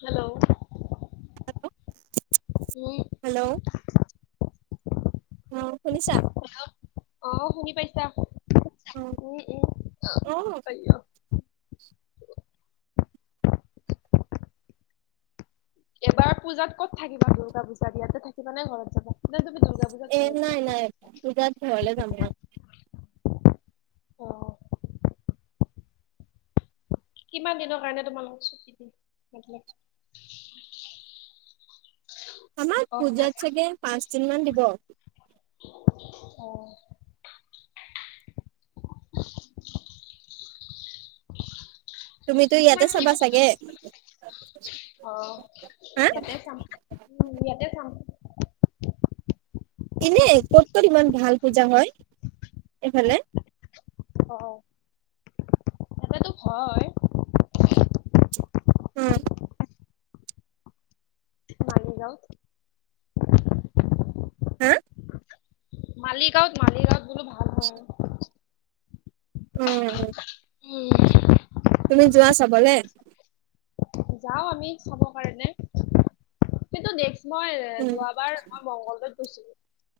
Hello. উম, hello. অ শুনিছা। হেল্ল'। অ শুনি পাইছা। উম অঁ। পাইও। এবাৰ পূজাত ক'ত থাকিবা দুৰ্গা পূজাত ইয়াতে থাকিবা নে ঘৰত যাবা। নে তুমি দুৰ্গা পূজাত এ ঘৰত যোৱা? নাই নাই পূজাত ঘৰলে যাম। অ, কিমান দিনৰ কাৰণে তোমালোকক চুটি দিম কৈছে। আমাৰ পূজাত থাকা চাগে পাঁচদিন মান দিব। অ, তুমিতো তোমাৰ ইয়াতে কি চাবা চাগে। অ', হা ইয়াতে চাম। ইয়াতে চাম। এনেই কত ক'ত ইমান ভাল পূজা হয়, এইফালে। অ', ইয়াতেতো হয় উম। মালিগাঁৱত। হা। মালিগাঁৱত মালিগাঁৱত। বোলো ভাল হয় আৰু। [inaudible] উম। উ [inaudible] তুমি যোৱা চাবলে। অঁ আমি চাব কাৰণে কিন্তু, নেক্স মই উম যোৱাবাৰ মই মংগলদৈট। গৈছিল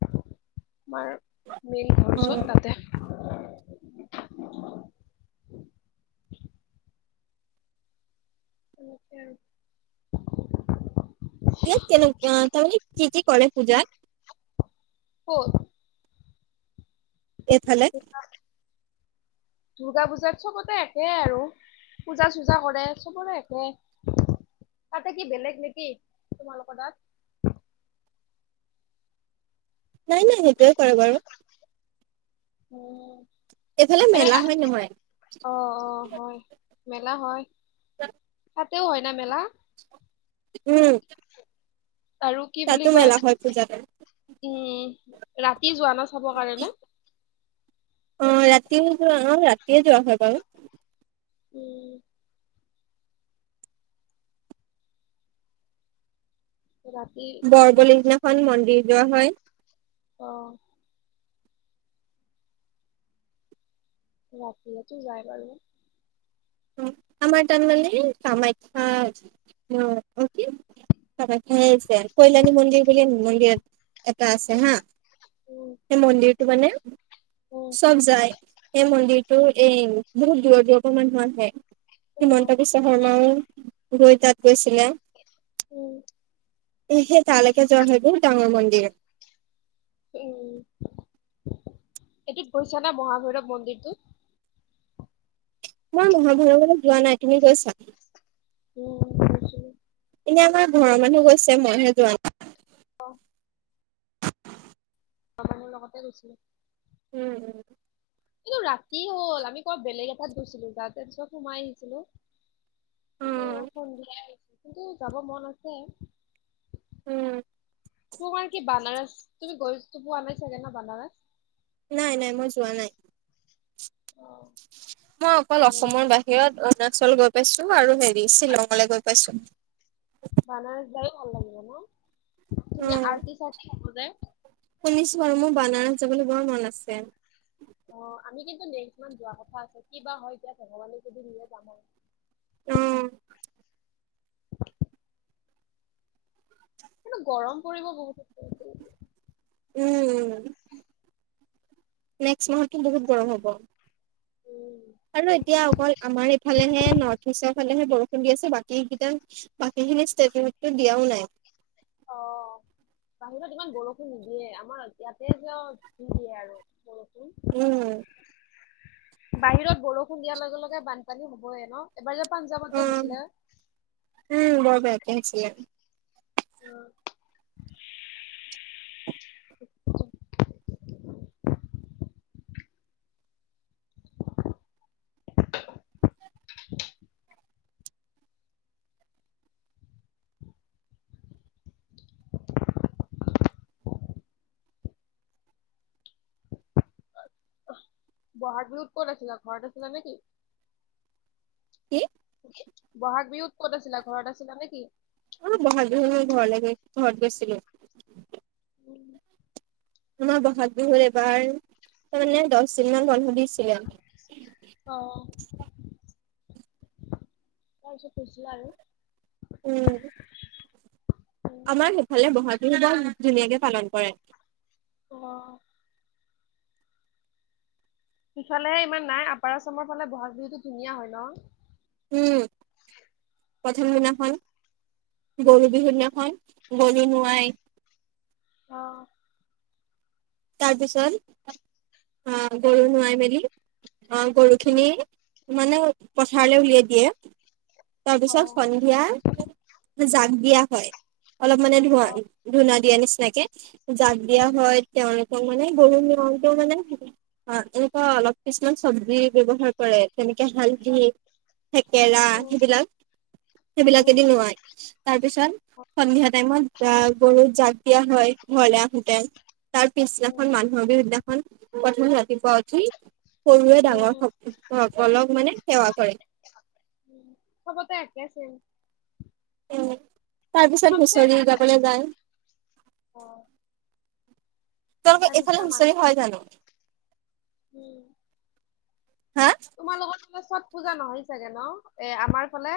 আমাৰ মেইন ঘৰ অ জত তাতে। তেনেকে আৰু কেনেকে তাৰমানে কি-কি কৰে পূজাত। ক'ত এইফালে দুৰ্গা দুৰ্গা পূজাত চবতে একে আৰু পূজা-চূজা কৰে চবৰে একে। তাতে কি বেলেগ নেকি তোমালোকৰ তাত। নাই নাই সেইটোৱে কৰে বাৰু। উম এইফালে এনে মেলা হয় নহয়। অ অ হয় মেলা হয়। উ [unintelligible] তাতেও হয় ন মেলা। উম। আৰু কি বুলি তাতো কয় মেলা হয় পূজাতে উম, ৰাটি। কি পোৱা না চাবৰ কাৰণে। অহ ৰাতিও যোৱা অ ৰাতিয়ে যোৱা হয় বাৰু। উম। ৰাতি বৰ বলি দিনাখন মন্দিৰ যোৱা হয়। অ', ৰাতিটো যাই বাৰু আমাৰ টান মানে কি কামাখ্যা [unintelligible] খ পইলে মুগিৰ বুলিল ন ম [unintelligible] এটা আছে হা উম সেই মন্দিৰটো মানে। উম চব যায়, সেই মন্দিৰটো এ বহুত দূৰ দূৰ পৰা মানুহ আহে। অ হিমন্ত বিশ্ব শৰ্মাও ৰৈ তাত গৈছিলে। উম, সেই তালেকে জোৱাবোৰ সেইবোৰ ডাঙৰ মন্দিৰে। উম এইটোত গৈছা নে মহাভৈৰৱ মন্দিৰটো। মই মহাভাৰতলৈ যোৱা নাই। তুমি গৈছা? উম, গৈছিলোঁ। এ আমাৰ ঘৰৰ মানুহ গৈছে মই হে যোৱা নাই। অ', ঘৰৰ মানুহৰ লগতে গৈছিলো। উম-উম। এইটো ৰাতি হ'ল আমি ক বেলেগ এটাত গৈছিলো তা তাৰ পিছত সোমাই আহিছিলো। কিন্তু নাই সন্ধিয়াইছে কিন্তু যাব মন আছে। উম, তোমাৰ কি বানাৰাচ তুমি গৈটো পোৱা নাই চাগে ন বানাৰচ। নাই নাই মই জোৱা নাই। অ', মই অকল বানাৰস অসমৰ বাহিৰত অৰুণাচল গৈ। পাইছো আৰু হেৰি শ্বিলঙলৈ গৈ পাইছো। বানাৰস যায়ও ভাল লাগিব যানা। অ' শুনিছো আৰু মোৰ বানাৰচ যাবলৈ বৰ মন আছে। তে অ' আমি কিন্তু নেক্স মাহ যোৱা কথা আছে কি বা হয় এতিয়া ভগৱানে যদি নিযে যাম আৰু। অ', সেইটো গৰম পৰিব বহুত। উম, নেক্সট মাহটো বহুত গৰম হ'ব। উম আৰু এতিয়া অকল আমাৰ এইফালেহে নৰ্থ ইষ্টৰ ফালেহে বৰষুণ। আছে বাকীকেইটা বাকীখিনি ষ্টটমেটটো দিয়াও নাই। অ বাহিৰত ইমান বৰষুণ নিদিয়ে আমাৰ ইয়াতে যে দিয়ে আৰু বৰষুণ। উম'। বাহিৰত বৰষুণ দিয়াৰ লগে লগে বানপানী হবয়ে ন। এবাৰ যে, পাঞ্জাৱত যে উম'। হৈছিলে উম, বৰ বেয়া কে হৈছে ইয়াত। উম'। [unintelligible] [inaudible] ব'হাগ বিহুত ক'ত আছিল, ঘৰৰত আছিল নেকি? কি [unintelligible] বহাগ বিহুত ক'ত আছিলা, ঘৰত আছিলা নেকি? অলপ বহাগ বিহুলৈ ঘৰলৈ গৈ- ঘৰত গৈছিলোঁ। আমাৰ বহাগ বিহুত এবাৰ তাৰ মানে দহ দিনমান বন্ধ দিছিলে। অ তাৰপিছত কৈছিলা আৰু। উম। উম আমাৰ সেইফালে বহাগ বিহু বৰ ধুনীয়াকে পালন কৰে। অহ'। সিফালে ইমান নাই আপাৰ আচামৰ ফালে ব'হাগ বিহুতটো ধুনীয়া হয় ন। উম' প্ৰথম দিনাখন, উম গৰু বিহুৰ দিনাখন। গৰু নোৱায়। অহ'। তাৰপিছত অহ' গৰু নাই মেলি। অহ' গৰুখিনি উম মানে পথাৰলৈ উলিয়াই দিয়ে। অ তাৰপিছত সন্ধিয়া, জাক দিয়া হয়। অলপ মানে অ ধুৱা-ধূনা দিয়া নিচিনাক, জাক দিয়া পাইছো হয়। তেওঁলোকৰ মানে, গৰু নিয়মতো মানে অ' এনেকুৱা অলপ কিছুমান চব্জি ব্যৱহাৰ কৰে, যেনেকে নেকে হালধি। থেকেৰা উম সেইবিলাক। সেইবিলাকেদি উম নোৱাই, তাৰপিছত অ সন্ধিয়া টাইমত গৰু জাক দিয়া হয়, ঘৰলে আহোতে, উম তাৰপিছদিনাখন মানুহৰ বিৰুদ্ধ। প্ৰথম ৰাতিপুৱা উঠি। সৰুৱে উম ডাঙৰ উম স- সকলক মানে সেৱা কৰে। উম' চবতে একে আছে। তাৰপিছত হুচৰি গাবলে যায়। অ তেওঁলোকে, তাৰ এইফালে নিচিনা মানুহ হুচৰি হয় জানো। উম'। হা তোমালোকৰ তাতে চব। পূজা নহয় চাগে ন। এ আমাৰ ফালে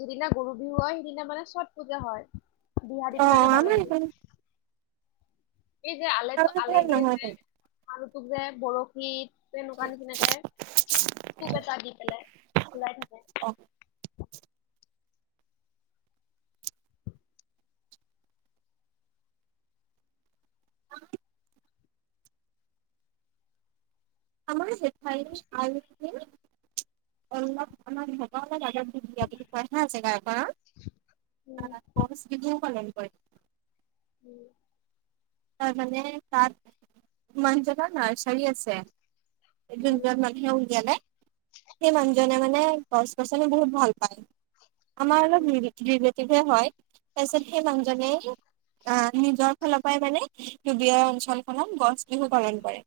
যিদিনা গৰু বিহু হয়, সেইদিনা মানে চট পূজা হয়। বিহাৰী অ' বিলাকে পালে আমাৰ এইটো। এইফালে এই যে আলেইটো আমাৰ এইফালে আলেই দিয়ে নহয় যে। জানো? আৰু তোক যে বৰশীত, এনেকুৱা নিচিনাকে খুব এটা দি পেলাই, ঘূৰাই থাকো। অ' অ'। আমাৰ জেঠাইৰ ভাল নে? অলপ আমাক ভকক হব লাগে, দিয়া বুলি কয় হা জেগাৰ পৰা। উম, অহ, গছ বিহুও পালন কৰে। উম'। তাৰ মানে, তাত ইমান জেগা নাই, চাৰি আছে। এদিন উম, [unintelligible] মাখিয়েও উলিয়ালে। সেই মানুহজনে মানে, গছ-গছনি বহুত ভাল পায়। আমাৰ অলপ উম, ৰি-ৰিলেটিভহে হয়। তাৰপিছত সেই মানুহজনে আহ নিজৰ ফালৰ পৰাই মানে, চবীয়ৰ অঞ্চলখনত গছ বিহু পালন কৰে।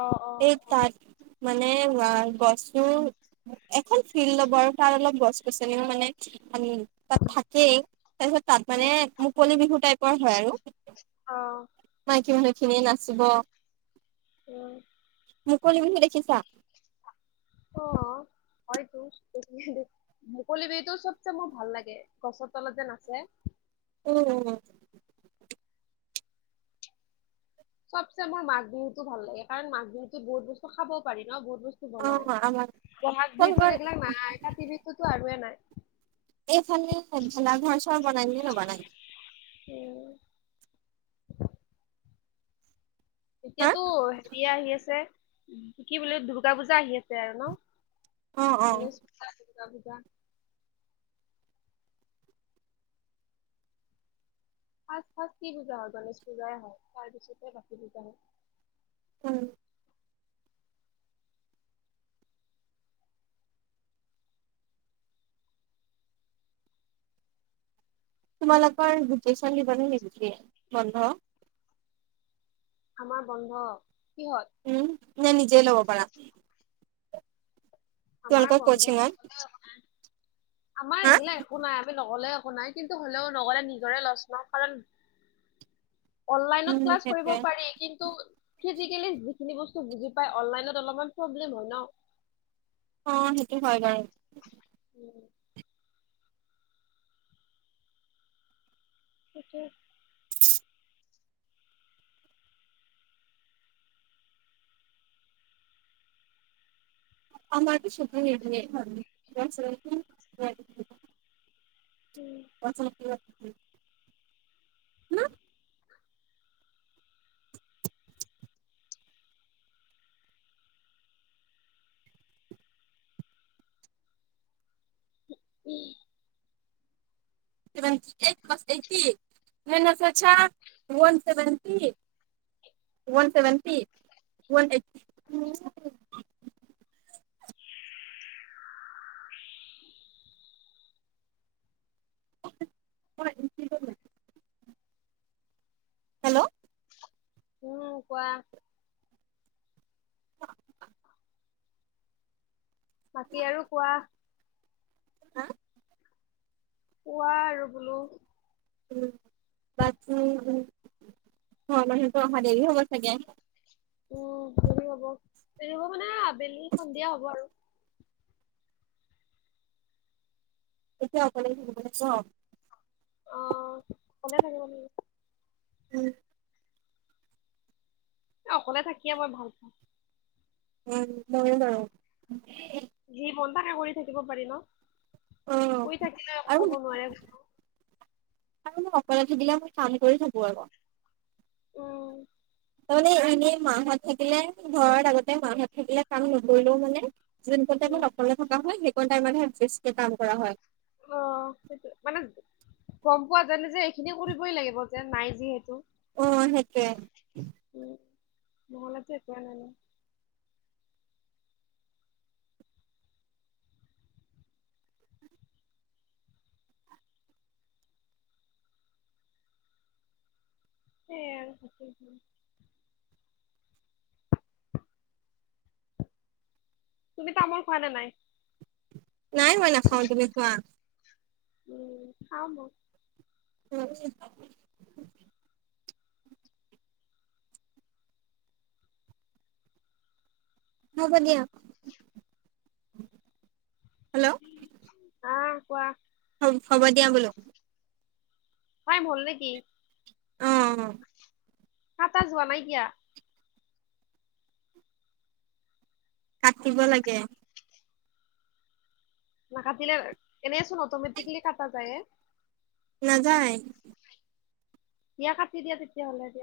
অ', অ', এই অ', তাত। মানে [unintelligible] গছতো, এখন ফিল্ড ল'বৰ তাত অলপ গছ-গছনিও মানে [unintelligible] তাত থাকেই তাৰপিছত তাত অ', মানে মুকলি বিহু টাইপৰ হয় আৰু। অ'। বাকী মানুহখিনিয়ে নাচিব। অ'। মুকলি বিহু দেখিছা? অ'। হয়তো মুকলি বিহুটো চবচে মোৰ ভাল লাগে। গছৰ তলত যে নাচে। উম। চবচে মোৰ মাঘ বিহুতো ভাল লাগে। কাৰণ, মাঘ বিহুতো বহুত বস্তু খাব পাৰি ন বহুত। বস্তু অ আমাৰ বনায়। বহাগ বিহুততো তোমালোকৰ এইগিলাক নাই। কাতি বিহুতো আৰুৱে নাই। এইফালে ভেলা-ঘৰ চৰ বনাই নে নবনায়? উম হা এতিয়াতো হেৰি আহি আছে, কি বোলে দুৰ্গা পূজা আহি আছে আৰু ন'? অ অ [unintelligible] ফাৰ্ষ্ট ফাৰ্ষ্ট কি পূজা হয়? গনেশ পূজাই হয়, তাৰ পিছতে বাকী পূজা হয়। উম। তোমালোকৰ ভেকেচন দিব নেকি [unintelligible] বন্ধ। আমাৰ বন্ধ। কিহত উম নে নিজেই ল'ব পাৰা? আমাৰ তোমালোকৰ বন্ধ [inaudible] কচিঙত লেও একো নাই। আমাৰ হা এইগিলা একো নাই। আমি নগলে বনাই কিন্তু হ'লেও নগ'লে নিজৰে লছ ন ' কাৰণ উম অনলাইনত ক্লাছ কৰিব সেইটোৱে পাৰি, কিন্ত ফিজিকেলি যিখিনি ব তো বুজি পায় অনলাইনত অলপমান প্ৰব্লেম হয় ন। অ, সেইটো হয় বাৰু। উম, [inaudible] [unintelligible] [inaudible] [unintelligible] [unintelligible] [inaudible] উম, [unintelligible] এইট প্লাছ এইটি। মেনে চছা one seventy one seventy, one এই [unintelligible] [inaudible] [unintelligible] হেল্ল'? উম, কোৱা। বাকী আৰু কোৱা? হা? কোৱা আৰু বোলো? উম, বাকী হয় মানুহটো অহা দেৰি হ'ব চাগে! উম, দেৰি হ'ব -দেৰি হ'ব মানে আবেলি সন্ধিয়া হ'ব আৰু। এতিয়া অকলে [unintelligible] অ ভালে বাৰু উম, এ অকলে থাকিয়ে মই ভাল পাওঁ। উম, মইয় যাওঁ যি মন তাকে কৰি থাকিব পাৰি ন? অ আৰু [unintelligible] আৰু মই অকলে ধাৰিলে কাম কৰি থাকো আৰু উম তাৰমানে এনেই মাহ‍ঁত থাকিলে, ঘৰত আগতে মাহঁত থাকিলে কাম নকৰিলেও হয়নে যিকন উম টাইমত অকলে থকা হয় সেইকন টাইমতে বেছি কাম কৰা হয়। অ সেইটোয়ে মানে গম পোৱা জানো যে এইখিনি কৰিবই লাগিব যে নাই যিহেতু অ' সেইটোয়ে। [unintelligible] [inaudible] তুমি তামোল খোৱা নে নাই? নাই মই নাখাওঁ তুমি খোৱা। উম খাও মই। [inaudible] হব দিয়া [inaudible] অ কোৱা হ'ব দিয়া বোলো। [unintelligible] অ অ কাটা যোৱা নাইকিয়া কাটিব লাগে। নাকাটিলে এনেইচোন অটমেটিকেলি কাটা যায় এ। নাযায়। দিয়া কাটি দিয়া তেতিয়া হ'লে